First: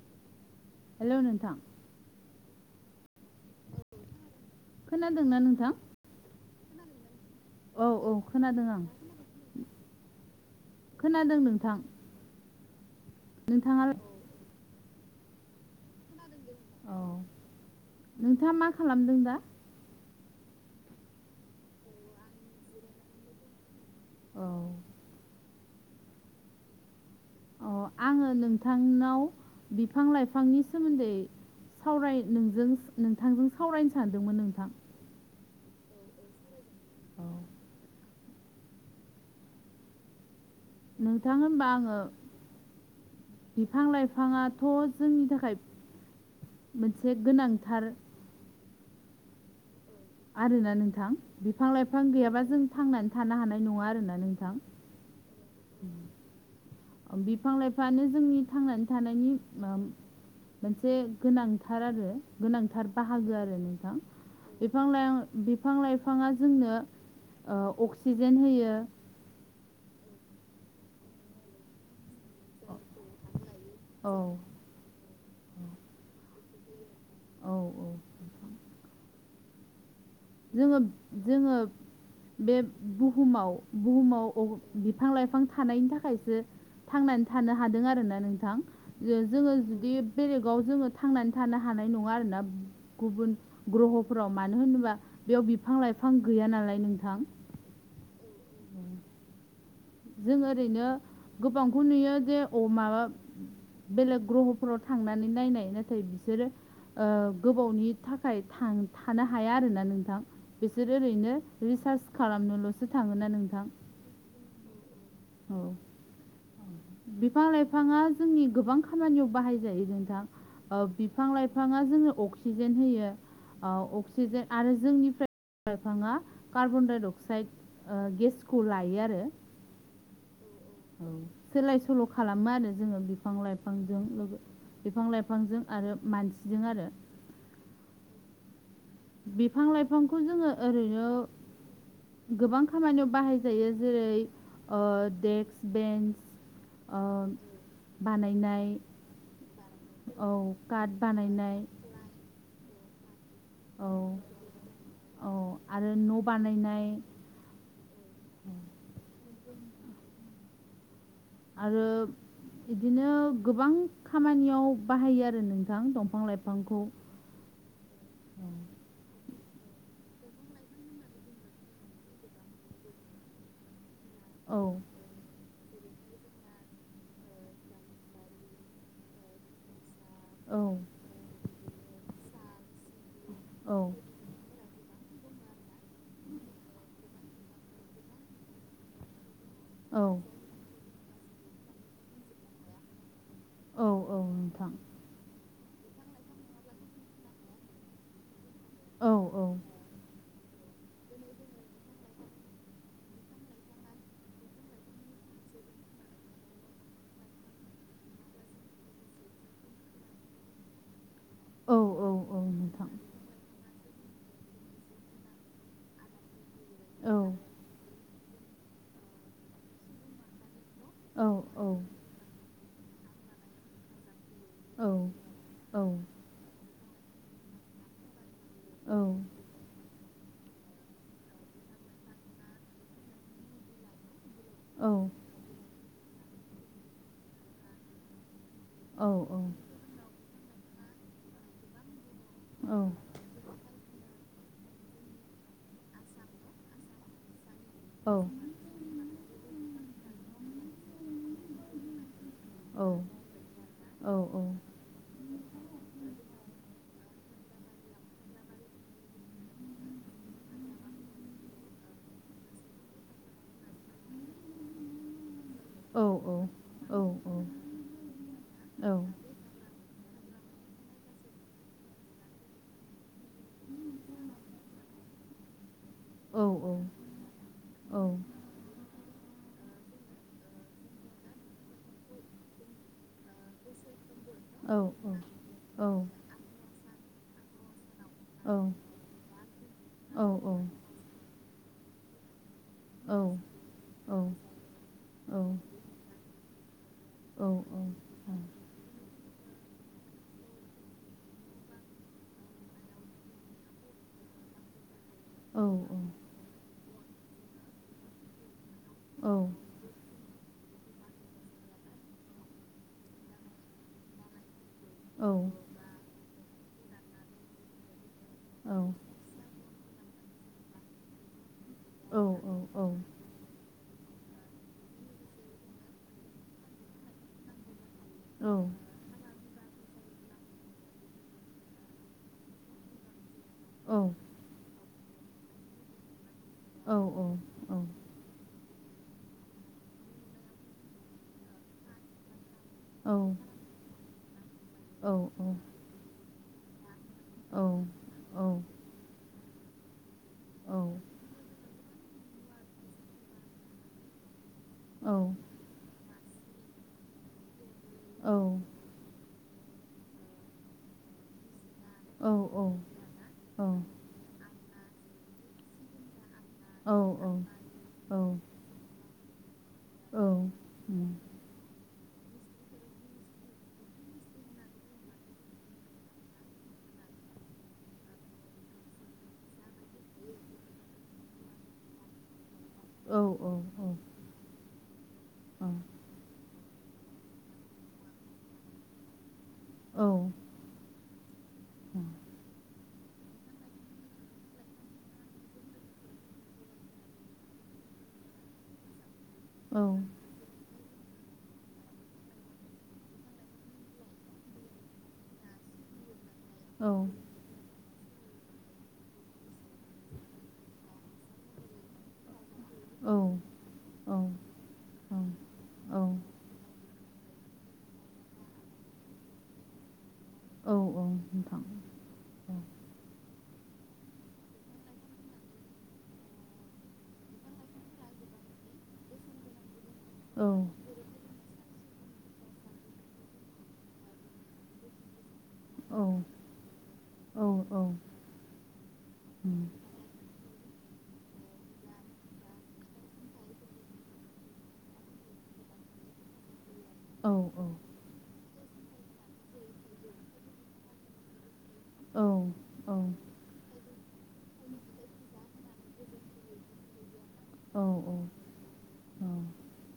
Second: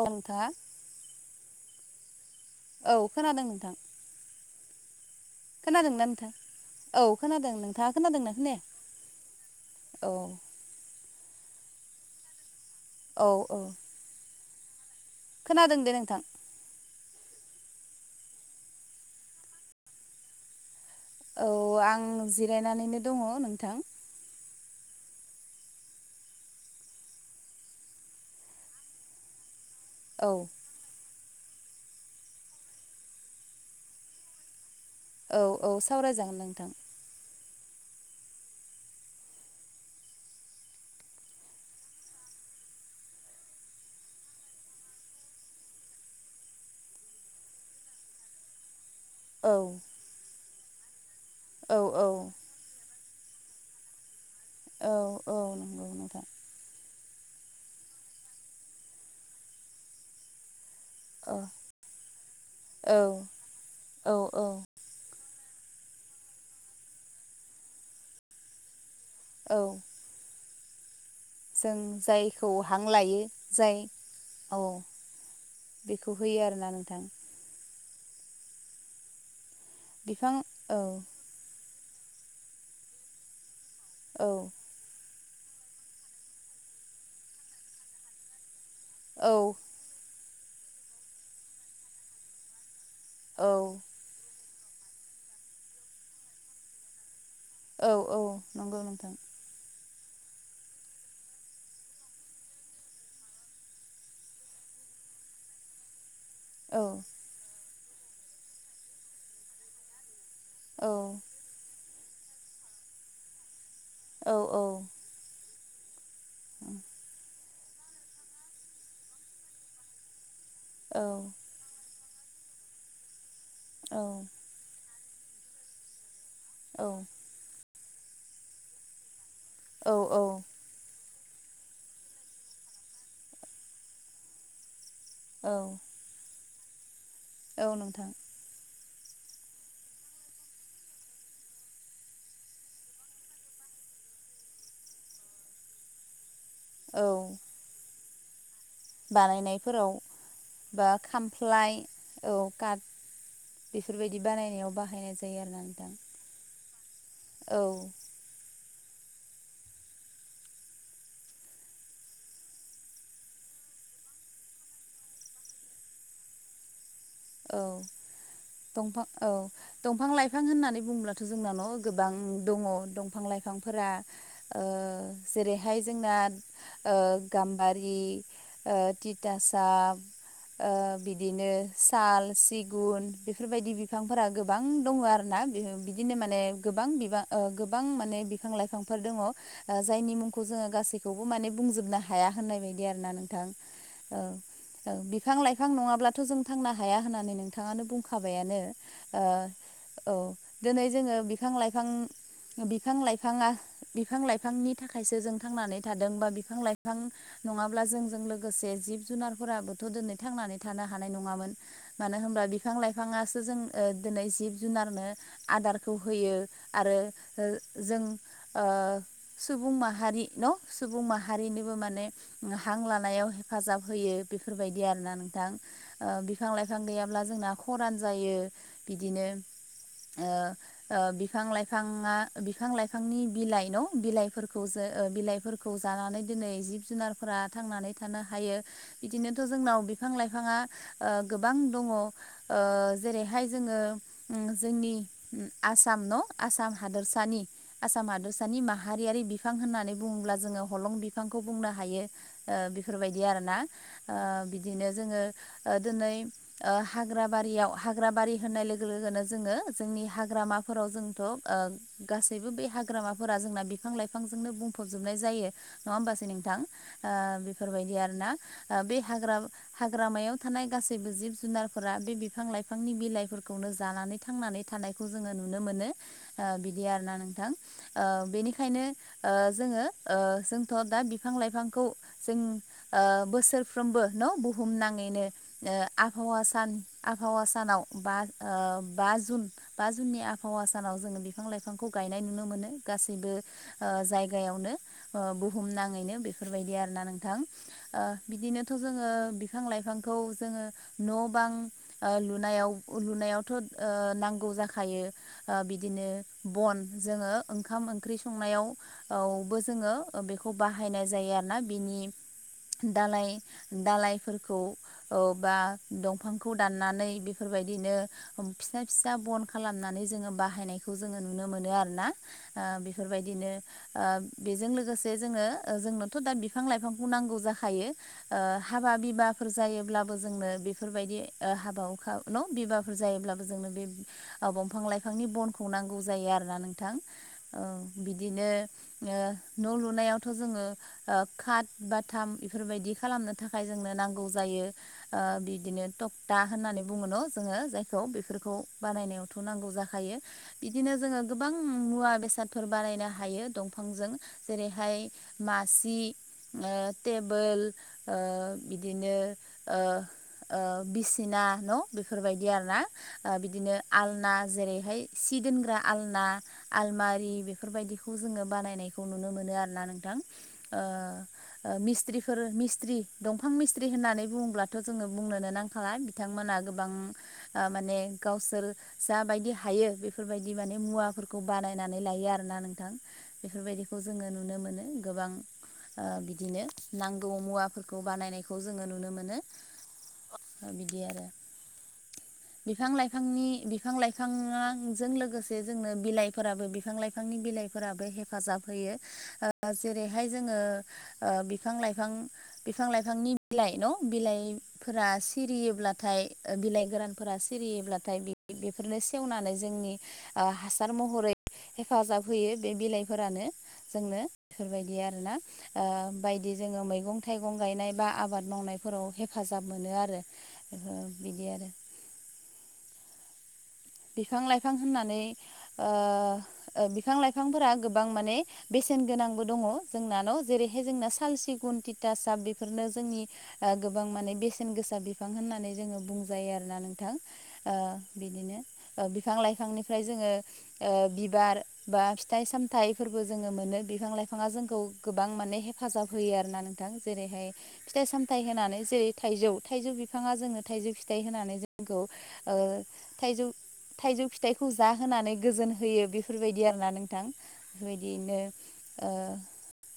औ नोंथाङा हेल' नोंथां। औ खोनादों नोंथां? खोनादों ना नों खोनादोंना नोंथां? औ खोनादों। औ नोंथाङा औ खोनादोंना खोनादों आं खोनायाखै? औ। खोनादों नोंथां। औ औ। नोंथाङा खोनादों दे नोंथां औ नोंथाङा मा खालामदों दा औ आं जिरायनानैनो दङ नोंथां औ अ आङो नोंथांनाव बिफां औ लाइफांनि सोमोन्दै सावराय नोजों नोंथांजों सावरायनो सानदोंमोन नोंथां। औ औ सावरायजागोन नोंथां। [unintelligible] नोंथां होनबा आङो। बिफां लाइफाङाथ' जोंनि थाखाय मोनसे गोनांथार औ आरोना नोंथां बिफां औ लाइफां औ गैयाबा जों थांनानै थानो हानाय नङा आरोना नोंथां औ औ नंगौ नोंथां बिफां लाइफाङानो जोंनि थांनानै थानायनि मोनसे औ गोनांथार आरो गोनांथार औ बाहागो आरो नोंथां औ औ बे बिफां लाइ बिफां लाइफाङा जोंनो अक्सिजेन होयो औ जों जायखौ हां लायो जाय औ बेखौ होयो आरोना नोंथां औ औ बिफां जोङो औ जोङो बे बुहुमाव औ बुहुमाव बिफां लाइफां थानायनि थाखायसो थांनानै थानो हादों आरोना नोंथां औ जोङो जुदि बेलेगाव जोङो थांनानै थानो हानाय नङा आरोना गुबुन औ ग्रह'फोराव मानो होनोबा बेयाव बिफां लाइफां गैया नालाय नोंथां औ औ नंगौ नोंथां जों ओरैनो गोबांखौ नुयो जे अ माबा बेलेग ग्रह'फोराव थांनानै नायनाय नाथाय बिसोर औ बिसोरो गोबावनि थाखाय थां थानो हाया आरोना नोंथां औ बिसोरो ओरैनो रिसार्ज खालामनोल'सो थाङोन ना नोंथां औ औ औ औ बिफां लाइफाङा जोंनि गोबां खामानियाव बाहाय जायो जोंथां औ बिफां लाइफाङा जोङो अक्सिजेन होयो औ अक्सिजेन आरो जोंनिफ्राय बिफां लाफाङा कार्बनडाइ अक्साइड गेसखौ लायो आरो औ औ औ सोलाय सोल' खालामो आरो जोङो बिफां लाइफांजों बिफां लाइफां औ लाइफांजों आरो मानसिजों आरो औ नोंथां बिफां लाइफांखौ जोङो ओरैनो गोबां खामानियाव बाहायजायो जेरै देक्स बेन्स ओ औ बानायनाय बानायनायफोराव औ बा काट बानायनाय खामफ्लाय औ काट औ बेफोरबायदि बानायनायाव बाहायनाय औ जायो आरो ना नोंथां न' बानायनाय औ आरो बिदिनो गोबां खामानियाव बाहायो आरो नोंथां दंफां लाइफांखौ औ दंफां औ दंफां लाइफां होननानै बुंङोब्लाथ' जोंना न' गोबां दङ दंफां लाइफांफोरा औ ओ जेरै बेहाय जोंना ओ गाम्बारि ओ तिथासाफ ओ औ बिदिनो साल सिगुन बेफोरबायदि औ बिफां फोरा गोबां दङ आरोना बिदिनो माने गोबां बिबां ओ गोबां माने बिफां लाइफांफोर दङ औ जायनि मुं खौ जोङो गासैखौबो माने बुंजोबनो हाया होननाय बायदि आरोना नों औ औ औ बिफां लाइफां नङाब्लाथ' जों थांनो हाया होननानै नोंथाङानो बुंखाबायानो औ ओ औ औ दिनै जोङो बिफां लाइफां बिफां लाइफाङा बिफां लाइफांनि थाखायसो जों थांनानै थादों बा बिफां लाइफां नङाब्ला जोंजों लोगोसे जिब जुनारफोराबोथ' दिनै थांनानै थानो हानाय नङामोन औ औ मानो औ होनबा बिफां नोंथां लाइफाङासो जों ओ दिनै जिब जुनारनो आदारखौ होयो आरो औ ओ जों ओ सुबुं माहारि न' सुबुं औ औ माहारिनोबो माने हां लानायाव हेफाजाब होयो बेफोरबायदि औ आरोना नोंथां ओ औ बिफां ला लाइफां गैयाब्ला जोंना खरान जायो औ बिदिनो ओ ओ बिफां लाइफाङा बिफां लाइफांनि बिलाइ न' बिलाइफोर खौ औ जो बिलाइफोरखौ जानानै दिनै जिब जुनारफोरा थांनानै थानो हायो बिदिनोथ' जोंनाव बिफां लाइफाङा ओ गोबां दङ ओ औ जेरैहाय जोङो जोंनि आसा आसाम न हादसानि आसाम हादोरसानि मा माहारियारि बिफां होननानै बुङोब्ला जोङो हलं बिफांखौ बुंनो हायो ओ बेफोर बायदि आरोना औ ओ बिदिनो जोङो दिनै ओ हाग्रा बारियाव हाग्रा बारि होननाय लोगो लोगोनो जोङो जोंनि हाग्रामाफोराव जोंथ' ओ गासैबो बे हाग्रामाफोरा जोंना बे बिफां लाइफांजोंनो बुंफबजोबनाय जायो नङा होमबासै नोंथां औ ओ बेफोरबायदि आरोना बे हाग्रा हाग्रामायाव थानाय गासैबो जिब जुनारफोरा बे बिफां लाइफांनि बिलाइफोरखौनो जानानै थांनानै थानाय खौ जोङो नुनो मोनो ओ बिदि आरोना नोंथां ओ बेनिखायनो ओ जोङो ओ जोंथ' दा बिफां लाइफांखौ जों ओ बोसोर फ्रोमबो न' बुहुम नाङैनो आबहावा सान आबहावा सानाव बा ओ बा जुन बा जुननि आबहावा सानाव जोङो बिफां लाइफांखौ गायनाय नुनो मोनो गासैबो ओ जायगायावनो ओ बुहुम नाङैनो बेफोरबायदि आरोना नों थां ओ बिदिनोथ' जोङो बिफां लाइफांखौ जोङो न' बां ओ लुनायाव लुनायावथ' ओ नांगौ जाखायो ओ औ बिदिनो बन जोङो ओंखाम ओंख्रि संनायाव यावबो जोङो बेखौ बाहायनाय जायो आरो ना बिनि दालाय दालायफोरखौ औ बा दंफांखौ दाननानै बेफोरबायदिनो फिसा फिसा बन खालामनानै जोङो बाहायनायखौ जोङो नुनो मोनो आरोना ओ बेफोरबायदिनो ओ बेजों लोगोसे जोङो जोंनोथ' दा बिफां लाइफांखौ नांगौ जाखायो ओ हाबा बिबाफोर जायो ब्लाबो जोंनो बेफोरबायदि ओ हाबा हुखा न' बिबाफोर जायोब्ला जोंनो बे बंफां लाइफांनि बनखौ नांगौ जायो आरोना नोंथां औ बिदिनो न' ओ लुनायावथ' जोङो खाट बाथाम इफोरबायदि खालामनो थाखाय जोंनो नांगौ जायो ओ बिदिनो टक दा होननानै बुङोन' जोङो जायखौ बेफोरखौ बानायनायावथ' नांगौ जाखायो बिदिनो जोङो गोबां मुवा बेसादफोर बानायनो हायो दंफांजों जेरैहाय मासि टेबोल बिदिनो ओ ओ बिसिना न' बेफोरबायदि आरो ना बिदिनो आलना जेरैहाय सि दोनग्रा आलना आलमारि बेफोरबायदिखौ औ औ जोङो बानायनायखौ नुनो मोनो आरो ओ औ उम, ओ मिस्त्रिोफोर मिसत्रि दंफां मिसत्रि होननानै बुङोब्ला बुंब्लाथ' जोङो बुंनोनो नांखाला बिथांमोनहा गोबां ओ माने गावसोर जाबायदि हायो बेफोरबायदि माने मुवाफोरखौ बानायनानै लायो आरोना नों औ बेफोरबायदिखौ जोङो नुनो मोनो गोबां औ ओ बिदि बिदिनो नांगौ मुवाफोरखौ बानायनायखौ जोङो नुनो मोनो औ बिदि आरो [unintelligible] बिफां लाइफांनि बिफां लाइफांजों लोगोसे जोंनो बिलाइफोराबो बिफां लाइफांनि बिलाइ फोराबो हेफाजाब होयो औ जेरैहाय जोङो ओ बिफां लाइफां बिफां लाइफांनि बिलाइ न' बिलाइफोरा सिरियोब्लाथाय बिलाइ गोरान फोर औ सिरियोब्लाथाय बेफोरनो सेवनानै जोंनि हासार महरै हेफाजाब होयो बे बिलाइफोरानो जोंनो बेफोरबायदि आरोना ओ औ बायदि जोङो मैगं थाइगं गायनाय बा आबाद मावनायफोराव हेफाजाब मोनो आरो औ ओ बिदि आरो बिफां लाइफां होननानै ओ बिफां लाइफांफोरा गोबां माने बेसेन गोनांबो दङ जोंना न' जेरैहाय जोंना साल सिगुन् [unintelligible] बेफोरनो जोंनि ओ गोबां माने बेसेन गोसा बिफां होननानै जोङो बुंजायो आरोना नोंथां बिदिनो बिफां लाइफांनिफ्राय जोङो ओ बिबार बा फिथाइ सामथाइफोरबो जोङो मोनो बिफां लाइफाङा जोंखौ गोबां माने हेफाजाब होयो आरोना नों थां जेरैहाय फिथाइ सामथाइ होनानै जेरै थाइजौ थाइजौ बिफाङा जोंनो थाइजौ फिथाइ होनानै जों ओ थाइजौ थाइजौ फिथाइखौ जाहोनानै गोजोन होयो बेफोरबायदि आरोना नोंथां बेफोरबायदिनो ओ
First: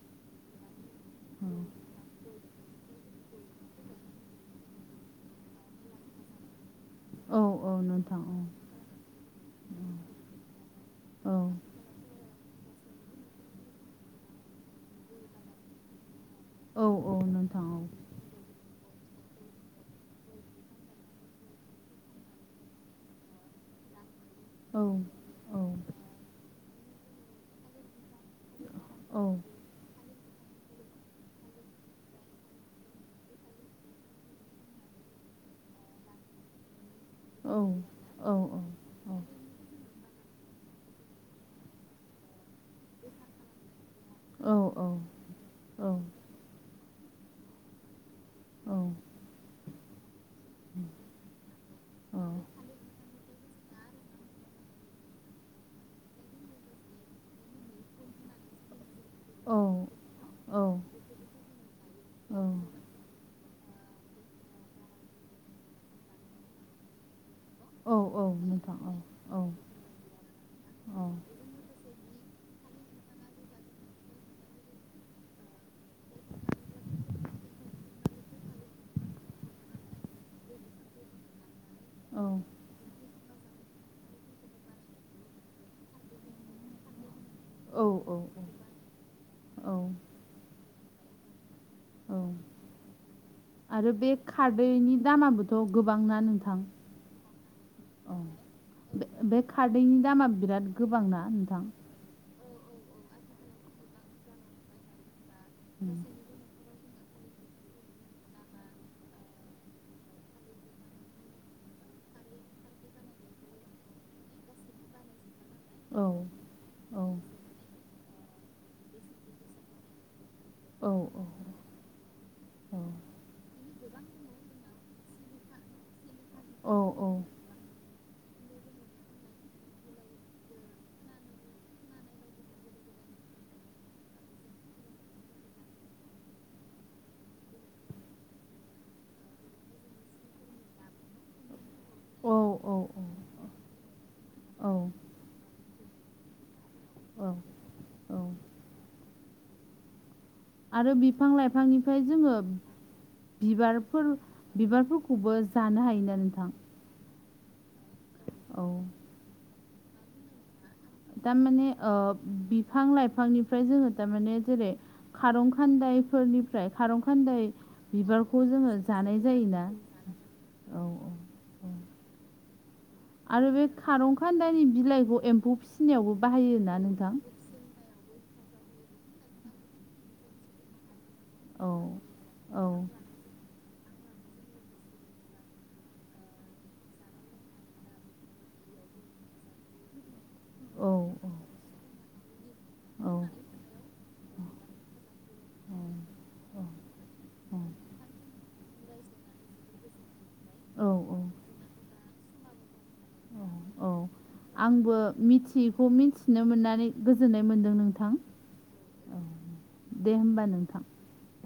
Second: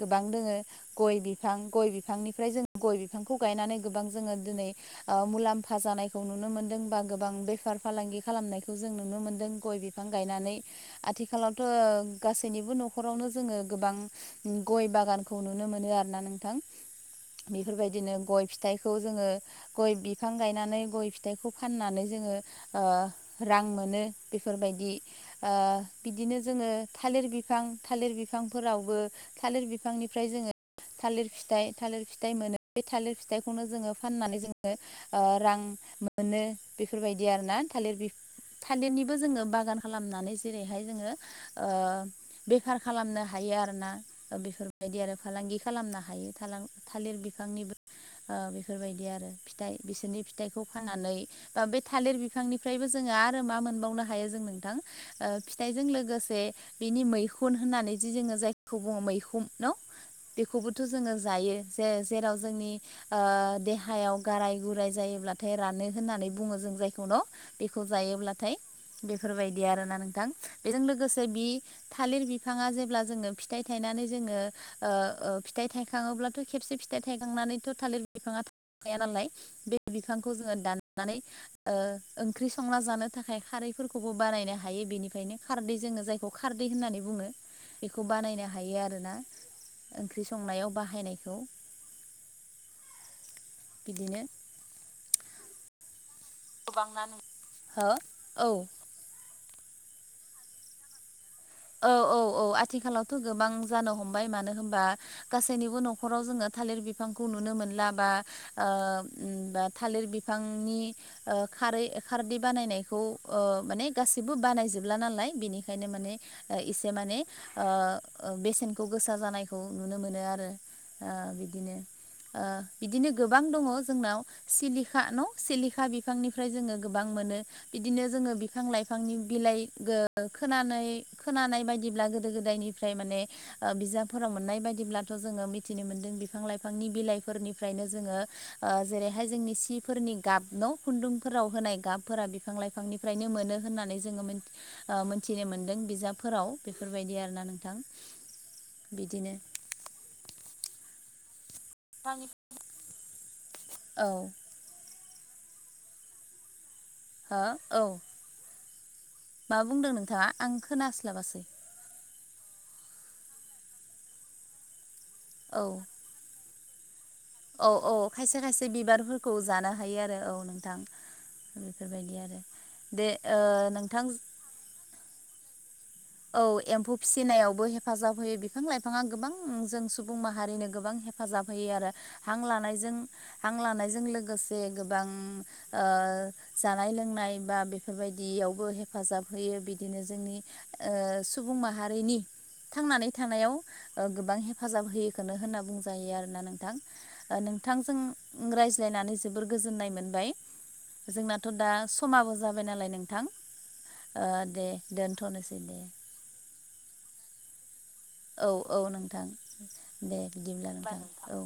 गोबां दोङो गय बिफां गय बिफांनिफ्राय जों गय बिफांखौ गायनानै गोबां जोङो दिनै ओ मुलाम्फा जानायखौ नुनो मोनदों बा गोबां बेफार फालांगि नोंथां खालामनायखौ जों नुनो मोनदों गय बिफां गायनानै औ आथिखालावथ' गासैनिबो न'खरावनो जोङो गोबां गय बागानखौ नुनो मोनो आरो ना नोंथां औ औ उम, बेफोरबायदिनो गय फिथाइ जोङो गय बिफां गायनानै गय फिथाइखौ फाननानै जोङो रां मोनो औ नोंथां औ नोंथां औ बेफोरबायदि बिदिनो जोङो थालिर बिफां थालिर बिफांफोरावबो थालिर बिफांनिफ्राय जोङो थालिर फिथाइ थालिर फिथाइ मोनो बे थालिर फिथाइखौनो जोङो फाननानै जोङो ओ रां मोनो बेफोरबायदि आर ना थालिर बि औ थालिरनिबो जोङो बागान खालामनानै जेरैहाय जोङो ओ बेखार खालामनो हायो आरो ना बेफोरबायदि आरो फालांगि खालामनो हायो थालिर बिफांनिबो ओ बेफोरबायदि आरो फिथाइ बिसोरनि फिथाइखौ फाननानै बा बे थालिर बिफांनिफ्रायबो जोङो आरो मा मोनबावनो हायो जों नोंथां ओ फिथाइजों लोगोसे बिनि मैखुन होननानै जि जोङो जाय खौ बुङो मैहुम न' औ बेखौबोथ' जोङो जायो ज जेराव औ औ जोंनि देहा हायाव गाराय गुराय जायोब्लाथाय रानो होननानै बुङो जों जायखौनो बेखौ औ जायोब्लाथाय नोंथां औ बेफोरबायदि आरो ना नोंथां बेजों औ लोगोसे बि थालिर बिफाङा जेब्ला जोङो फिथाइ थायनानै जोङो ओ ओ फिथाइ थाइखाङोब्लाथ' खेबसे फिथाइ थायखांनानैथ' थालिर बिफाङा थ गाया नालाय बे बिफांखौ जोङो दाननानै ओ औ ओंख्रि संना जानो थाखाय खारैफोरखौबो बानायनो हायो बेनिखायनो खारदै जोङो जायखौ खारदै होननानै बुङो। औ बेखौ बानायनो हायो आरोना औ ओंख्रि संनायाव बाहायनायखौ औ आरो बे बिदिनो खारदैनि दामाबोथ' गोबांना नोंथां [unintelligible] हो औ बे खारदैनि दामा बिराद गोबां ना नोंथां औ औ औ आथिखालावथ' गोबां जानो हमबाय मानो होमबा गासैनिबो न'खराव जोङो थालिर बि फांखौ नुनो मोनला बा ओ बा थालिर बिफांनि ओ खारै खारदै बानायनायखौ माने गासिबो बानायजोबला नालाय बिनिख खायनो औ माने ओ एसे औ माने ओ बेसेनखौ गोसा जानायखौ नुनो मोनो आरो। औ ओ बिदिनो। ओ बिदिनो औ गोबां दङ जोंनाव सिलिखा न' सिलिखा बि फांनिफ्राय जोङो औ गोबां मोनो बि बिदिनो जोङो बिफां लाइफांनि बिलाइ गो खोनानै खोनानाय बायदिब्ला गोदो गोदायनिफ्राय माने ओ बिजाबफोराव मोननाय बायदिब्लाथ' जोङो मिथिनो मोनदों बिफां लाइफांनि बिलाइफोरनिफ्रायनो जोङो ओ जेरैहाय जोंनि सिफोरनि गाब न' खुन्दुंफोराव होनाय गाबफोरा औ बिफां लाइफांनिफ्रायनो मोनो होननानै जोङो मोन औ ओ मोनथिनो मोनदों बिजाबफोराव। बेफोरबायदि औ आरोना नोंथां बिदिनो। आरो बिफां लाइफांनिफ्राय जोङो औ बिबारफोर बिबारफोरखौबो जानो हायोना नोंथां? हो औ। औ। मा बुंदों नोंथाङा आं खोनास्लाबासै दामाने ओ बिफां लाइफांनिफ्राय जोङो दामाने जेरै खारं औ खान्दायफोरनिफ्राय खारं खान्दाय औ औ खायसे बिबारखौ खायसे जोङो जानाय बिबारफोरखौ जायोना जानो हायो आरो औ नोंथां। औ बेफोरबायदि आरो। दे ओ आरो बे नोंथां खारंखान्दायनि बिलाइखौ एम्फौ फिसिनायावबो औ बाहायोना एम्फौ नोंथां फिसिनायावबो हेफाजाब होयो बिफां लाइफाङा गोबां जों सुबुं माहारिनो गोबां फाजाब होयो औ आरो हां औ लानायजों हां लानायजों लोगोसे गोबां ओ जानाय लोंनाय बा बेफोरबायदियावबो हेफाजाब होयो बिदिनो जोंनि औ ओ सुबुं माहारिनि थांनानै औ थानायाव ओ गोबां हेफाजाब होयोखौनो होनना बुंजायो आरोना नोंथां। ओ नोंथांजों रायज्लायनानै जोबोर गोजोननाय मोनबाय। औ औ जोंनाथ' दा समाबो जाबाय नालाय नों औ आंबो मिथि दोनथ'नोसै दे थिखौ मिथिनो मोननानै गोजोननाय मोन्दों नोंथां। औ औ नोंथां दे बिदिब्ला नोंथां औ।